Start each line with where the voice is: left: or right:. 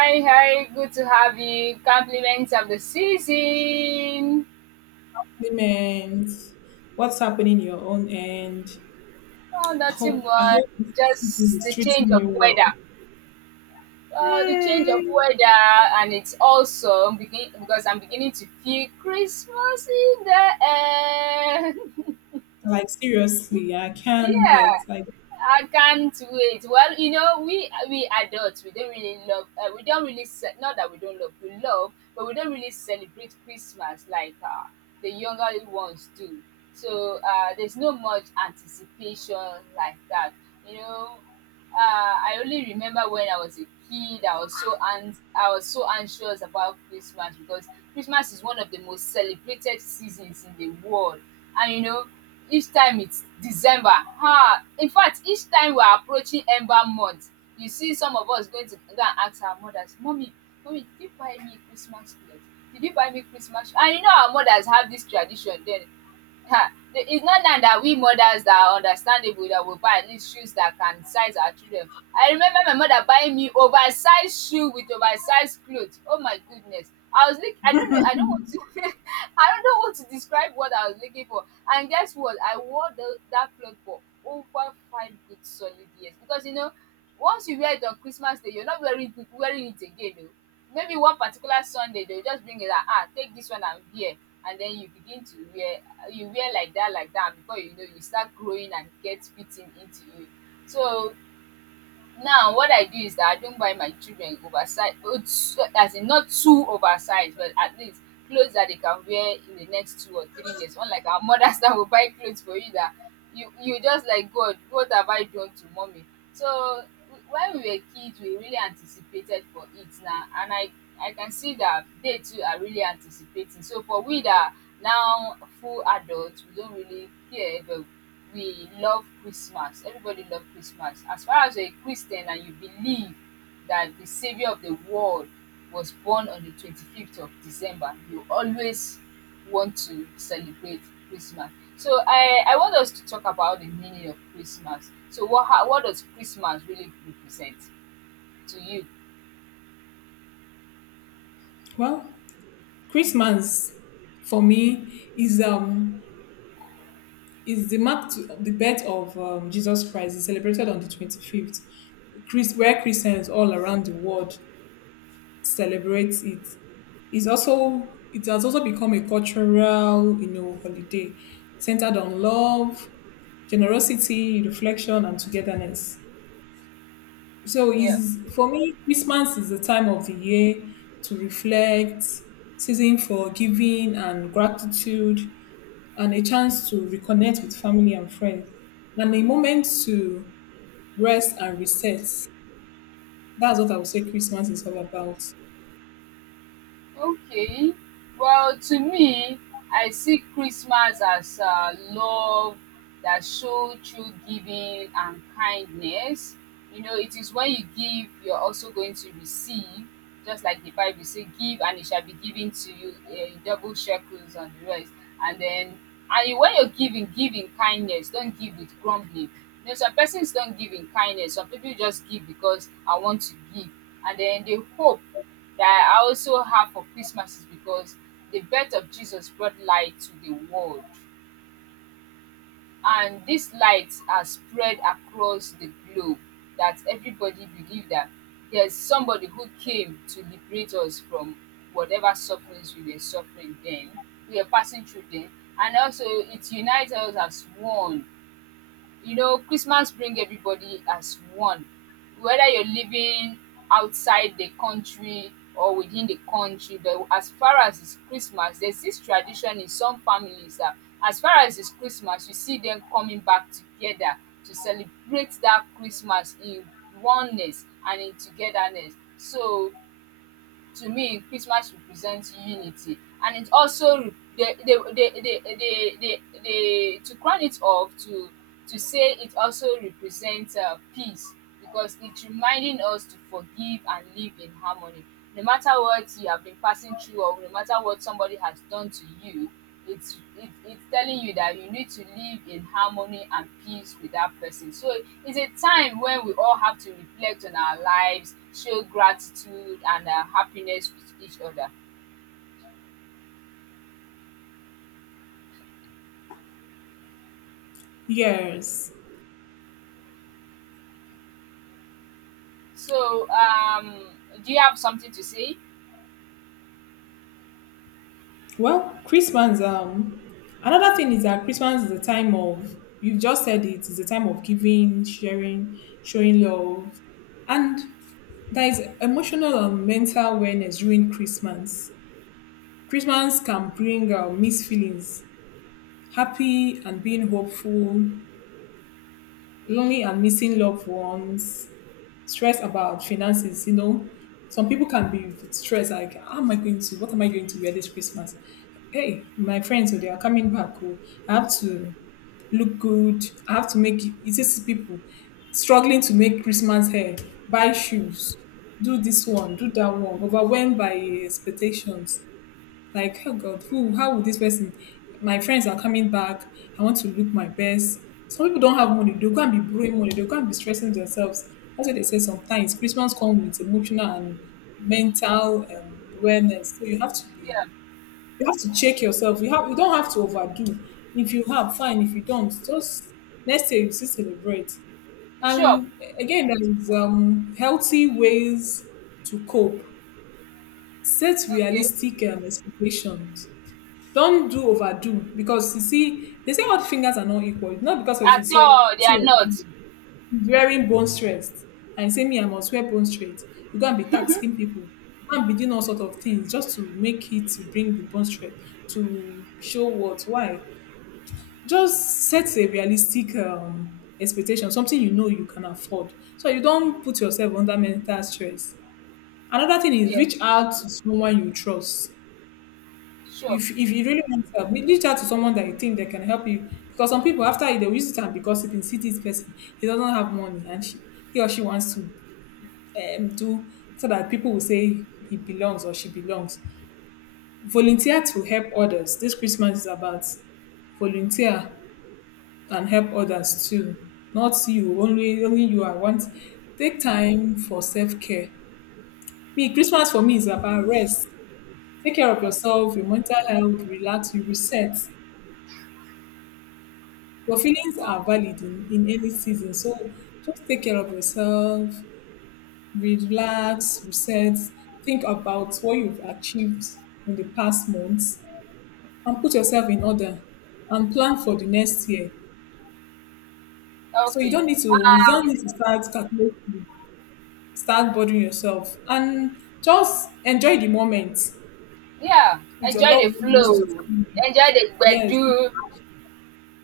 right: Hi, hi, good to have you. Compliments of the season.
left: Compliment, what's happening in your own end.
right: Oh,
left: I
right: nothing
left: hope I
right: much.
left: hope this season
right: Just
left: is
right: the change
left: treating
right: of
left: you well.
right: weather. The change of
left: Mm,
right: weather, and it's also because I'm beginning to feel Christmas in the air.
left: like seriously, I can't
right: Yeah.
left: wait. Like
right: I can't wait. Well, you know, we adults we don't really love. We don't really not that we don't love. We love, but we don't really celebrate Christmas like the younger ones do. So there's no much anticipation like that. You know, I only remember when I was a kid, I was I was so anxious about Christmas because Christmas is one of the most celebrated seasons in the world, and you know, each time it's December. Ah, in fact, each time we are approaching Ember month, you see some of us going to go and ask our mothers, Mommy, Mommy, did you buy me Christmas clothes? Did you buy me Christmas? And you know, our mothers have this tradition then. Ha! It's not now that we mothers that are understandable that will buy at least shoes that can size our children. I remember my mother buying me oversized shoe with oversized clothes. Oh my goodness. I was look I don't know, I don't want to I don't know what to describe what I was looking for. And guess what? I wore that cloth for over five good solid years. Because you know, once you wear it on Christmas Day, you're not wearing it again. Oh maybe one particular Sunday they will just bring it out, ah, take this one and wear, and then you begin to wear, you wear like that, and before you know you start growing and get fitting into you. So now what I do is that I don't buy my children oversized. Oats so, as in not too oversized but at least clothes that they can wear in the next 2 or 3 years. Unlike our mothers that will buy clothes for you that you just like, "God, what have I done to mommy?" So, when we were kids, we really anticipated for it now and I can see that they too are really anticipating. So, for we that are now full adults, we don't really care but we love Christmas. Everybody love Christmas. As far as you're a Christian and you believe that the Savior of the world was born on the 25th of December, you always want to celebrate Christmas. So I want us to talk about the meaning of Christmas. So what how, what does Christmas really represent to you?
left: well, Christmas for me is is the mark to the birth of Jesus Christ. It's celebrated on the 25th. Where Christians all around the world celebrate it. Is also it has also become a cultural holiday centered on love, generosity, reflection, and togetherness. So
right: Yeah.
left: is for me, Christmas is the time of the year to reflect, season for giving and gratitude, and a chance to reconnect with family and friends, and a moment to rest and reset. That's what I would say Christmas is all about.
right: Okay. Well, to me, I see Christmas as love that shows through giving and kindness. You know, it is when you give, you're also going to receive. Just like the Bible say, give and it shall be given to you, eh, in double shekels and the rest. And then, and when you're giving, give in kindness. Don't give with grumbling. You know, some persons don't give in kindness. Some people just give because I want to give. And then they hope that I also have for Christmas is because the birth of Jesus brought light to the world. And this light has spread across the globe, that everybody believe that there's somebody who came to liberate us from whatever sufferings we were suffering then, we were passing through then. And also it unites us as one. You know, Christmas bring everybody as one, whether you're living outside the country or within the country, but as far as it's Christmas there's this tradition in some families that as far as it's Christmas you see them coming back together to celebrate that Christmas in oneness and in togetherness. So to me Christmas represents unity, and it also re- the to crown it off, to say, it also represents peace, because it's reminding us to forgive and live in harmony no matter what you have been passing through or no matter what somebody has done to you. It's telling you that you need to live in harmony and peace with that person. So it's a time when we all have to reflect on our lives, show gratitude and happiness with each other.
left: Yes.
right: So do you have something to say?
left: Well, Christmas, another thing is that Christmas is a time of, you've just said it, it's a time of giving, sharing, showing love. And there is emotional and mental awareness during Christmas. Christmas can bring mixed feelings, happy and being hopeful, lonely and missing loved ones, stress about finances. You know, some people can be stressed like, how am I going to, what am I going to wear this Christmas? Hey, my friends, oh, they are coming back. Oh, I have to look good. I have to make it. It's people struggling to make Christmas hair, buy shoes, do this one, do that one, overwhelmed by expectations. Like, oh God, who, how would this person, my friends are coming back. I want to look my best. Some people don't have money. They'll go and be borrowing money. They'll go and be stressing themselves. That's what they say sometimes. Christmas comes with emotional and mental awareness. So you have to be,
right: Yeah,
left: you have to check yourself. You have, you don't have to overdo. If you have, fine. If you don't, just next year you still celebrate.
right: sure.
left: And again, there is healthy ways to cope. Set
right: Okay.
left: realistic expectations. Don't do overdo because you see, they say all fingers are not equal. It's not because of you
right: At all,
left: say,
right: they
left: see
right: are
left: your
right: not.
left: finger he's wearing bone straight and you say me I must wear bone straight. You go and be taxing people. You go and be doing all sort of things just to make it to bring the bone straight to show what why. Just set a realistic expectation, something you know you can afford, so you don't put
right: Mm,
left: yourself under mental stress. Another thing is
right: yeah,
left: reach out to someone you trust.
right: sure,
left: If you really want help, reach out to someone that you think that can help you. Because some people after they will use it and be gossiping, see this person, he doesn't have money and she he or she wants to do so that people will say he belongs or she belongs. Volunteer to help others. This Christmas is about volunteer and help others too. Not you, only you are want. Take time for self-care. Me, Christmas for me is about rest. Take care of yourself,
right: okay.
left: your mental health, relax, you reset. Your feelings
right: O-
left: are valid in any season. So just take care of yourself, relax, reset, think about what you've achieved in the past months and put yourself in order and plan for the next year. So you
right: okay.
left: don't need to you don't
right: um
left: need to start calculating, start bothering yourself and just enjoy the moment
right: yeah,
left: with your
right: enjoy the
left: loved ones,
right: flow,
left: with your family.
right: enjoy the
left: Yes.
right: gbedu.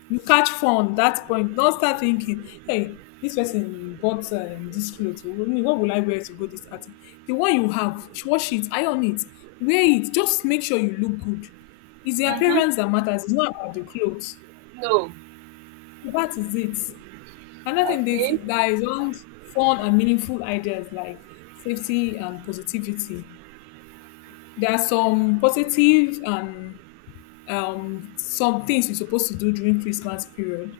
left: You catch fun that point. Don't start thinking, hey, this person bought this clothes. What will I wear to go this outing? The one you have, wash it, iron it, wear it. Just make sure you look good. It's the
right: Mm-hmm.
left: appearance that matters. It's not about the clothes.
right: No.
left: So that is it. Another thing they say
right: Okay.
left: that is on fun and meaningful ideas like safety and positivity. There are some positive and some things you're supposed to do during Christmas period,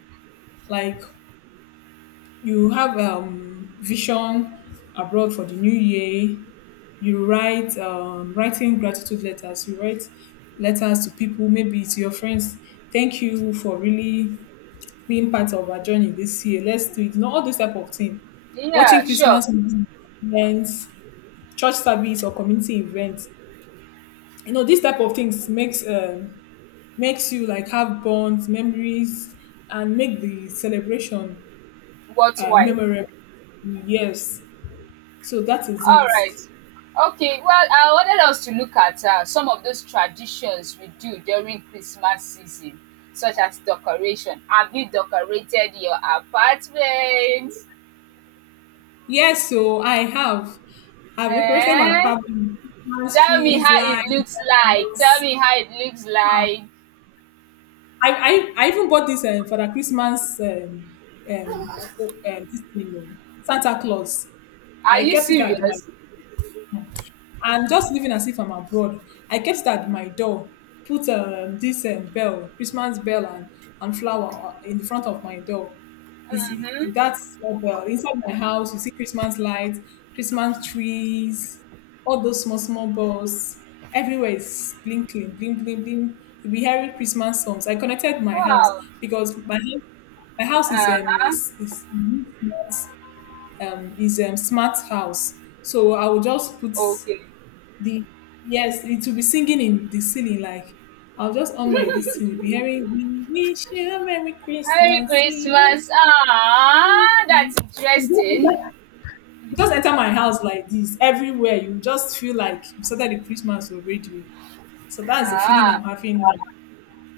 left: like you have vision abroad for the new year. You write writing gratitude letters, you write letters to people maybe to your friends, thank you for really being part of our journey this year, let's do it, you know, all this type of thing.
right: Yeah,
left: Watching
right: sure.
left: Christmas events, church service or community events, you know these type of things makes makes you like have bonds memories and make the celebration
right: But why?
left: memorable. Yes. So that is
right: All
left: it.
right: right. Okay, well, I wanted us to look at some of those traditions we do during Christmas season, such as decoration. Have you decorated your apartment?
left: Yes, so I have. I've decorated my
right: Eh?
left: apartment with Christmas
right: Tell me
left: trees,
right: how it
left: lights.
right: looks like. Tell me how it looks like.
left: I even bought this for the Christmas this thing, you Santa Claus.
right: Are
left: I
right: you
left: kept it at my
right: serious?
left: and just living as if I'm abroad. I kept it at my door, put this bell, Christmas bell, and flower in the front of my door. It's
right: Mm-hmm.
left: that small bell inside my house. You see Christmas lights, Christmas trees, all those small small bells. Everywhere is blinking, bling bling bling. You'll be hearing Christmas songs. I connected my house
right: Wow.
left: because my house is um
right: Uh-huh.
left: is is is smart, is smart house. So I will just put
right: Okay.
left: the yes, it will be singing in the ceiling like I'll just on my this thing, you'll be hearing we wish you a Merry
right: Merry
left: Christmas. We wish
right: Christmas. Ah, that's interesting.
left: you just enter my house like this. Everywhere you just feel like you started the Christmas already. So that's the feeling
right: Ah,
left: I'm having now.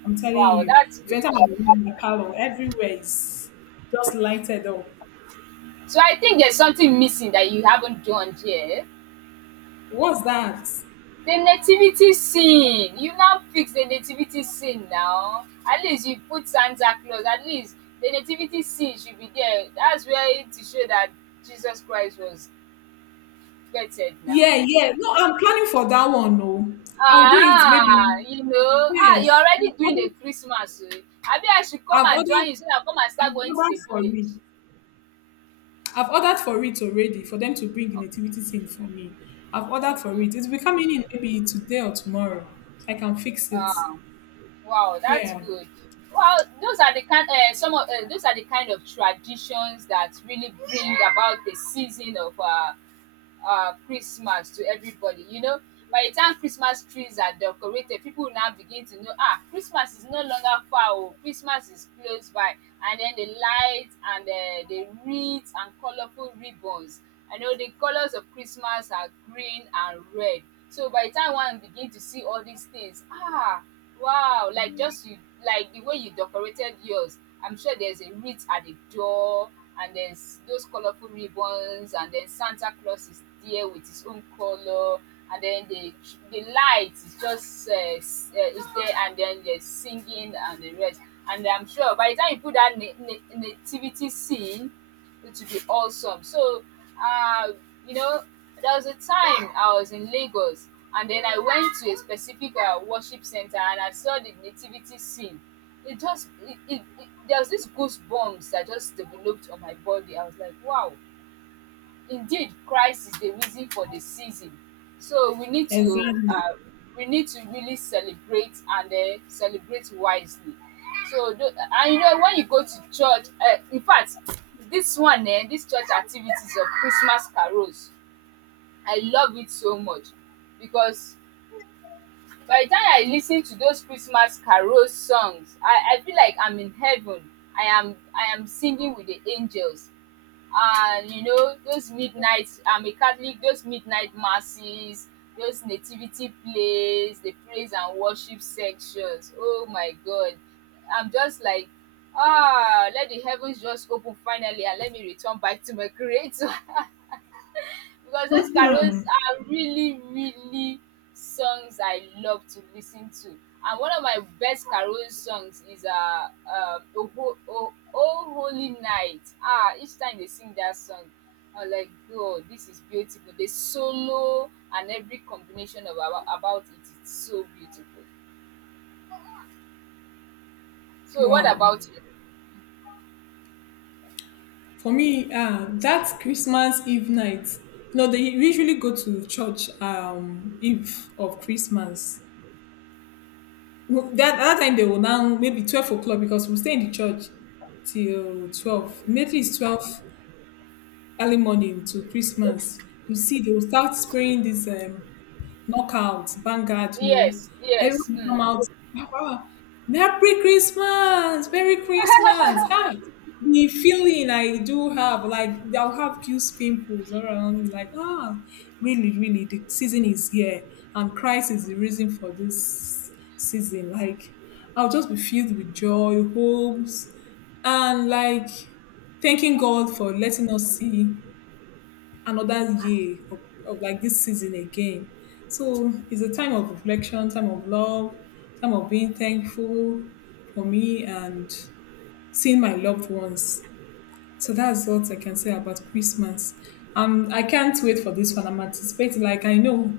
left: I'm telling
right: wow,
left: you.
right: that's
left: If you
right: good.
left: enter my room, my parlor, everywhere is just lighted up.
right: So I think there's something missing that you haven't done here.
left: What's that?
right: The nativity scene. You now fix the nativity scene now. At least you put Santa Claus. At least the nativity scene should be there. That's where to show that Jesus Christ was birthed
left: Yeah,
right: now.
left: yeah. No, I'm planning for that one. No, I'll do it maybe.
right: Ah, you know, ah,
left: Yes,
right: you're already
left: I've
right: doing the
left: ordered,
right: Christmas. So. Abi I should come
left: I've
right: and join you so
left: ordered,
right: that I come and start
left: I've
right: going to the
left: ordered for
right: village.
left: it. I've ordered for it already for them to bring the nativity scene for me. I've ordered for
right: Okay.
left: it. It's will be coming in maybe today or tomorrow, so I can fix it.
right: Ah. Wow, that's
left: Yeah,
right: good. Well, those are the kind. Some of those are the kind of traditions that really bring about the season of Christmas to everybody. You know, by the time Christmas trees are decorated, people will now begin to know, ah, Christmas is no longer far, oh, Christmas is close by. And then the lights and the wreaths and colorful ribbons. I know the colors of Christmas are green and red. So by the time one begin to see all these things, ah, wow, like just you, like the way you decorated yours, I'm sure there's a wreath at the door, and there's those colorful ribbons, and then Santa Claus is there with his own color, and then the light is just is there, and then there's singing and the rest, and I'm sure by the time you put that nativity scene it would be awesome. So, uh, you know, there was a time I was in Lagos, and then I went to a specific worship center, and I saw the nativity scene. It just, there was this goosebumps that just developed on my body. I was like, wow, indeed, Christ is the reason for the season. So
left: exactly.
right: we need to really celebrate, and then celebrate wisely. So and you know when you go to church, in fact, this one, eh, this church activities of Christmas carols, I love it so much because by the time I listen to those Christmas carol songs I feel like I'm in heaven, I am singing with the angels. And you know those midnight, I'm a Catholic, those midnight masses, those nativity plays, the praise and worship sections, oh my God, I'm just like, ah, let the heavens just open finally and let me return back to my creator. Because those carols are really, really songs I love to listen to, and one of my best carol songs is "Oh, oho o o holy night." Ah, each time they sing that song I am like, God, this is beautiful, the solo and every combination of about it is so beautiful. So what
left: Wow.
right: about you?
left: For me, that Christmas Eve night, you know, they usually go to church Eve of Christmas. Well, that time they will now maybe 12 o'clock because we'll stay in the church till 12. Immediately it's 12 early morning to Christmas. You see, they will start spraying this knockout, vanguard, no.
right: Yes,
left: Everyone
right: yes.
left: will come out. "Ah, Merry Christmas! Merry Christmas! Ah, the feeling I do have, like I'll have cute pimples around me, like, ah, really, really, the season is here. And Christ is the reason for this season. Like, I'll just be filled with joy, hopes, and like thanking God for letting us see another year of like this season again. So it's a time of reflection, time of love, time of being thankful for me and seeing my loved ones. So that's what I can say about Christmas. I can't wait for this one. I'm anticipating. Like I know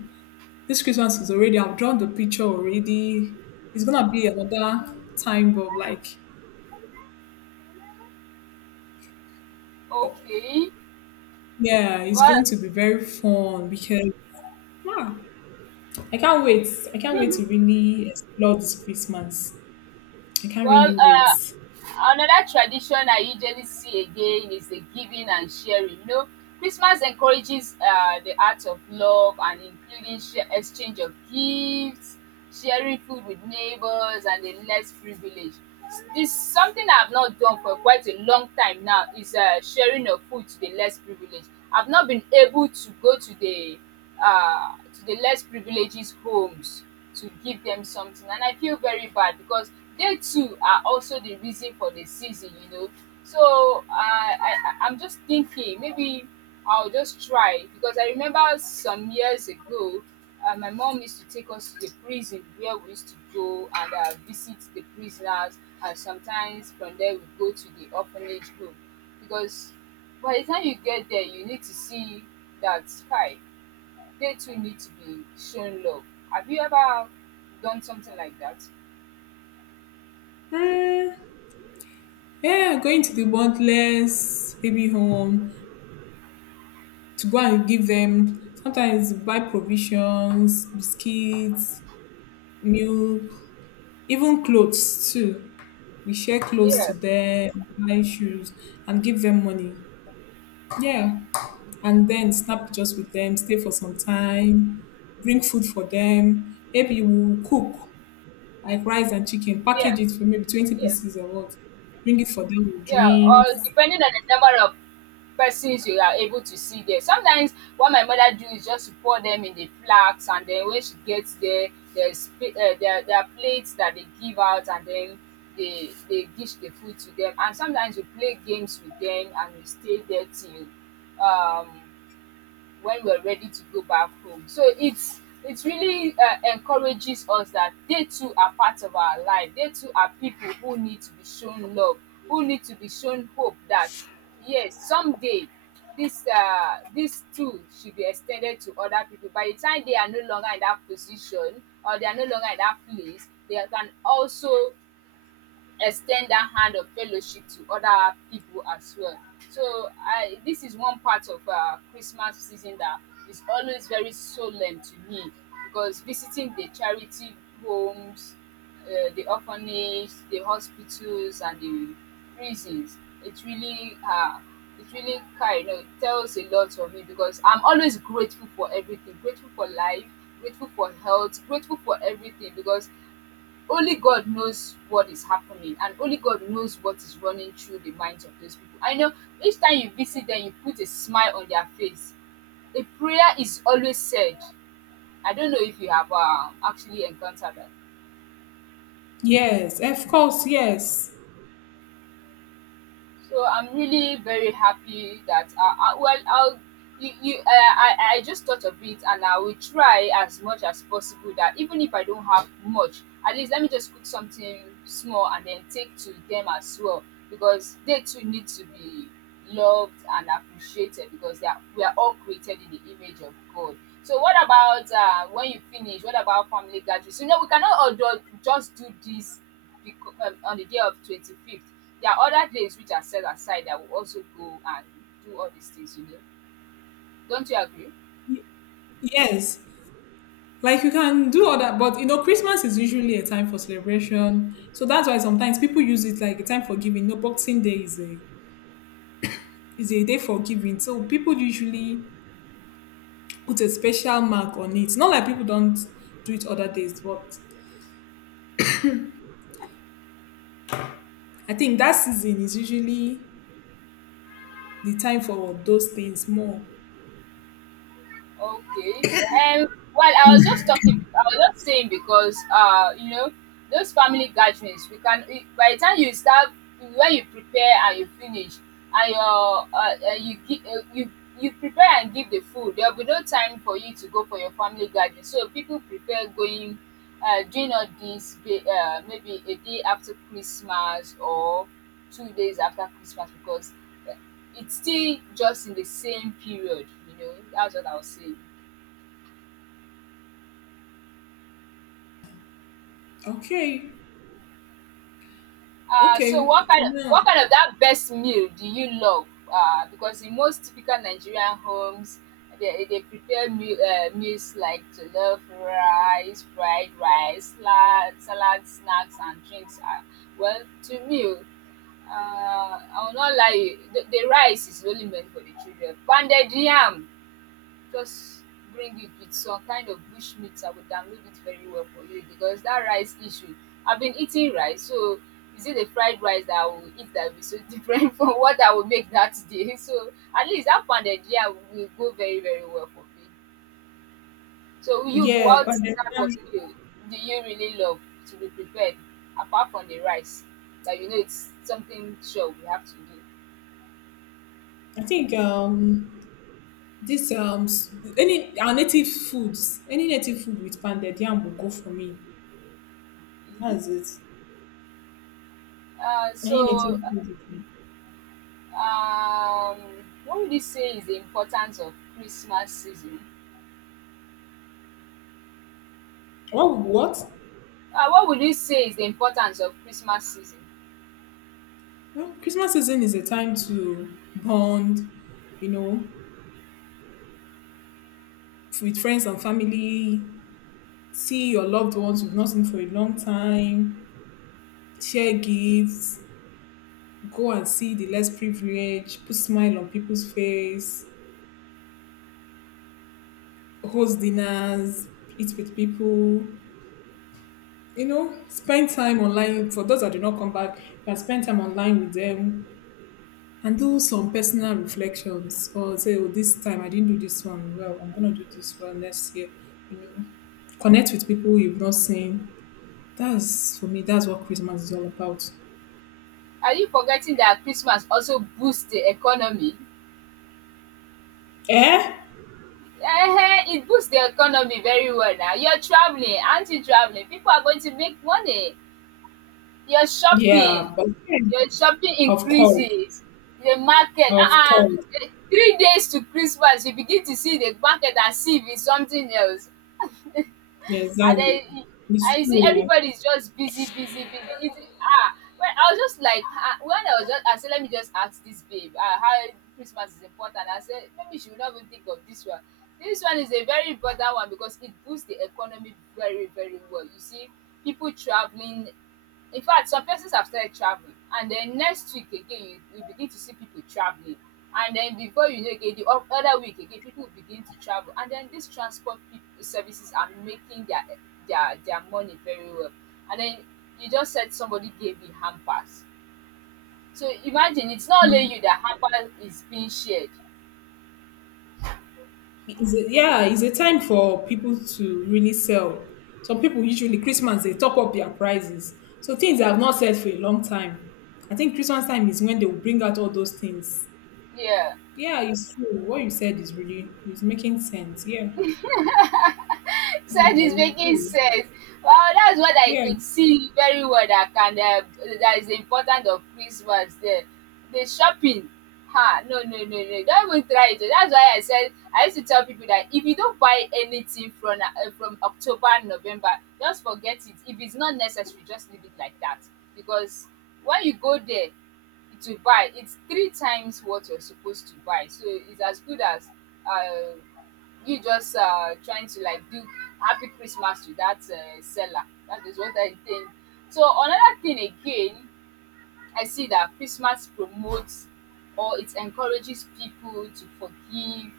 left: this Christmas is already. I've drawn the picture already. It's gonna be another time of like, oh,
right: okay.
left: yeah, it's
right: What?
left: going to be very fun because yeah, I can't wait. I can't wait to really explore this Christmas. I can't
right: Well,
left: really wait.
right: another tradition I usually see again is the giving and sharing. You know, Christmas encourages the art of love and including share, exchange of gifts, sharing food with neighbors, and the less privileged. This something I've not done for quite a long time now is sharing of food to the less privileged. I've not been able to go to the less privileged homes to give them something. And I feel very bad because they too are also the reason for the season, you know. So am just thinking maybe I'll just try, because I remember some years ago, my mom used to take us to the prison where we used to go and visit the prisoners, and sometimes from there we go to the orphanage home, because by the time you get there, you need to see that sky they too need to be shown love. Have you ever done something like that?
left: Uh, yeah, going to the wantless baby home to go and give them sometimes buy provisions, biscuits, milk, even clothes too. We share clothes to
right: Yeah,
left: them, buy shoes, and give them money. Yeah. And then snap pictures with them, stay for some time, bring food for them. Maybe we'll cook like rice and chicken,
right: yeah,
left: package it for maybe 20
right: yeah,
left: pieces or what, bring it for them with
right: yeah. Or
left: drinks.
right: depending on the number of persons you are able to see there. Sometimes what my mother do is just to pour them in the flask, and then when she gets there, there, there are plates that they give out, and then they dish the food to them. And sometimes we play games with them, and we stay there till um when we're ready to go back home. So it really encourages us that they too are part of our life. They too are people who need to be shown love, who need to be shown hope that yes, someday this this tool should be extended to other people. By the time they are no longer in that position or they are no longer in that place, they can also extend that hand of fellowship to other people as well. So I this is one part of Christmas season that is always very solemn to me because visiting the charity homes, the orphanage, the hospitals, and the prisons, it really uh, it really kind of tells a lot of me because I'm always grateful for everything, grateful for life, grateful for health, grateful for everything because only God knows what is happening and only God knows what is running through the minds of those people. I know each time you visit them, you put a smile on their face. A prayer is always said. I don't know if you have actually encountered that.
left: Yes, of course, yes.
right: So I'm really very happy that well I'll you, you I just thought of it, and I will try as much as possible that even if I don't have much, at least let me just cook something small and then take to them as well because they too need to be loved and appreciated because we are all created in the image of God. So what about when you finish? What about family gatherings? You know, we cannot all do, just do this on the day of 25th. There are other days which are set aside that will also go and do all these things, you know. Don't you agree?
left: Yes. Like you can do all that, but you know, Christmas is usually a time for celebration. So that's why sometimes people use it like a time for giving. No, Boxing Day is a day for giving. So people usually put a special mark on it. Not like people don't do it other days, but I think that season is usually the time for those things more.
right: Okay. Um. Well, I was just talking. I was just saying because you know, those family gatherings, we can. By the time you start, when you prepare and you finish, and you prepare and give the food, there will be no time for you to go for your family gathering. So people prefer going, doing all this maybe a day after Christmas or 2 days after Christmas because it's still just in the same period, you know, that's what I'll say.
left: Okay.
right: Uh, so
left: Okay.
right: what
left: For
right: kind of
left: now.
right: what kind of that best meal do you love? Because in most typical Nigerian homes, they prepare meals like jollof rice, fried rice, salad, snacks, and drinks. Well, to me, I will not lie, the rice is only meant for the children. Pounded yam, just bring it with some kind of bush meat. I would download it very well for you because that rice issue, I've been eating rice. So is it the fried rice that I will eat that will be so different from what I will make that day? So at least that pounded yam will go very, very well for me. So you,
left: Yeah,
right: what
left: but then,
right: type of meal do you really love to be prepared apart from the rice that you know it's something sure we have to do?
left: I think this any our native foods, any native food with pounded yam will go for me. That's it.
right: uh
left: Any
right: so
left: native food. With
right: um what would you say is the importance of Christmas season?
left: What what?
right: What would you say is the importance of Christmas season?
left: Well, Christmas season is a time to bond, you know, with friends and family, see your loved ones you've not seen for a long time, share gifts, go and see the less privileged, put smile on people's face, host dinners, eat with people, you know, spend time online for those that do not come back, you can spend time online with them and do some personal reflections or say, oh, this time I didn't do this one well, I'm gonna do this one next year, you know. Connect with people you've not seen. That's for me, that's what Christmas is all about.
right: Are you forgetting that Christmas also boosts the economy?
left: Eh?
right: Uh, it boosts the economy very well. Now you're traveling, aren't you traveling? People are going to make money, you're shopping,
left: Yeah, but yeah,
right: your shopping
left: of course.
right: increases the market,
left: Of course.
right: 3 days to Christmas you begin to see the market as if it's something else.
left: Yeah,
right: And
left: exactly.
right: then
left: It's
right: I see
left: true.
right: everybody's just busy, busy, busy. It's, ah, well, I was just like, ah, when I was just, I said, let me just ask this babe, ah, how Christmas is important. I said, maybe she will not even think of this one. This one is a very important one because it boosts the economy very, very well. You see, people traveling, in fact, some persons have started traveling, and then next week again, you begin to see people traveling. And then before you know again, the other week again, people begin to travel. And then these transport people, services are making their, their money very well. And then you just said somebody gave you hampers. So imagine it's not only you that hamper is being shared.
left: It's a yeah, it's a time for people to really sell. Some people usually Christmas they top up their prices. So things that have not sold for a long time. I think Christmas time is when they will bring out all those things.
right: Yeah.
left: Yeah, it's true. What you said is really is making sense. Yeah.
right: So it's
left: Mhm,
right: making
left: true.
right: sense. Wow, that's what I
left: Yeah.
right: could see very well, that can that is the importance of Christmas there. The shopping. Ha, no, no, no, no. Don't even try it. That's why I said I used to tell people that if you don't buy anything from October and November, just forget it. If it's not necessary, just leave it like that. Because when you go there to buy, it's three times what you're supposed to buy. So it's as good as uh you just trying to like do happy Christmas to that seller. That is what I think. So another thing again, I see that Christmas promotes or it encourages people to forgive,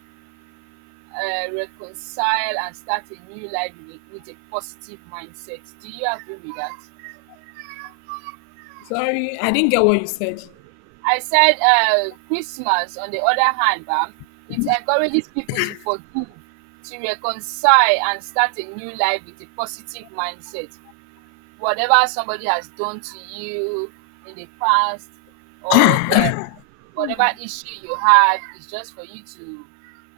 right: reconcile, and start a new life with a positive mindset. Do you agree with that?
left: Sorry, I didn't get what you said.
right: I said Christmas, on the other hand, bam, it encourages people to forgive, to reconcile, and start a new life with a positive mindset. Whatever somebody has done to you in the past or, whatever issue you had is just for you to,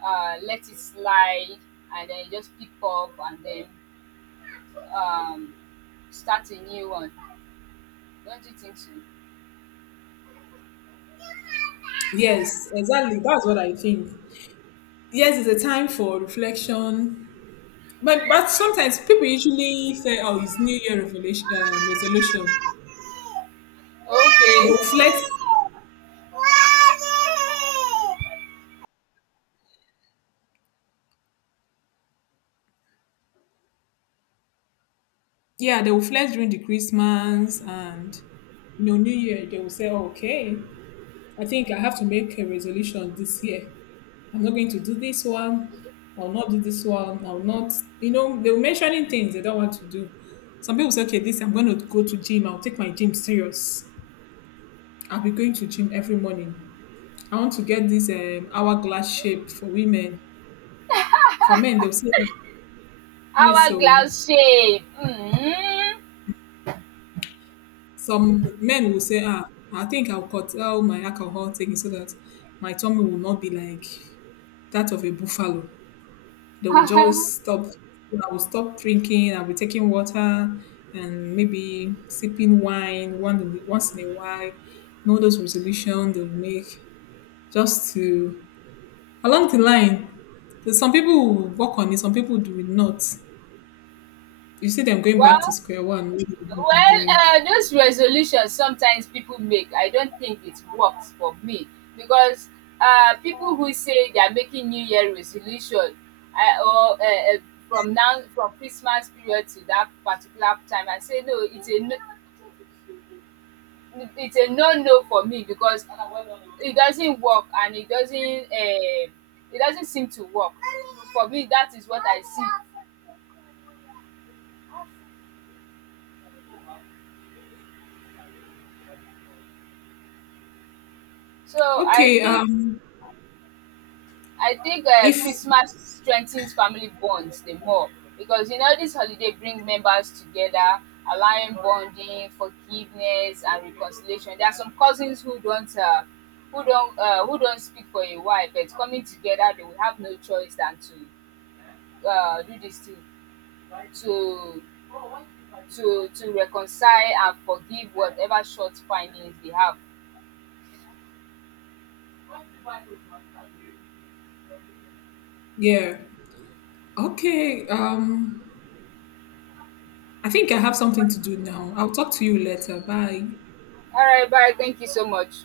right: let it slide and then just pick up and then, um, start a new one. Don't you think so?
left: Yes, exactly. That's what I think. Yes, it's a time for reflection. But sometimes people usually say, "Oh, it's New Year revelation, resolution." They
right: Okay.
left: will flex. Yeah, they will flex during the Christmas and you know New Year. They will say, "Okay, I think I have to make a resolution this year. I'm not going to do this one. I will not do this one. I will not." You know, they will mentioning things they don't want to do. Some people say, "Okay, this I'm going to go to gym. I'll take my gym serious. I'll be going to gym every morning. I want to get this hourglass shape for women. For men, they'll say, yes, so."
right: Hourglass shape. Mhm.
left: Some men will say, ah, I think I'll curtail my alcohol taking so that my tummy will not be like that of a buffalo. They will just stop. I will stop drinking. I'll be taking water and maybe sipping wine once in a while. Know those resolutions they'll make just to along the line. There's some people will work on it. Some people do it not. You see them going back to
right: Well,
left: square one. What they've been
right: well,
left: doing?
right: those resolutions sometimes people make, I don't think it works for me because people who say they are making New Year resolution, I, or from now from Christmas period to that particular time, I say no, it's a no, it's a no no for me because it doesn't work and it doesn't seem to work for me. That is what I see. So I
left: Okay.
right: think I think
left: If
right: Christmas strengthens family bonds the more because you know this holiday bring members together, allowing bonding, forgiveness, and reconciliation. There are some cousins who don't who don't speak for a while, but coming together, they will have no choice than to do this thing to to reconcile and forgive whatever short findings they have.
left: yeah. Okay. I think I have something to do now. I'll talk to you later. Bye.
right: All right, bye. Thank you so much.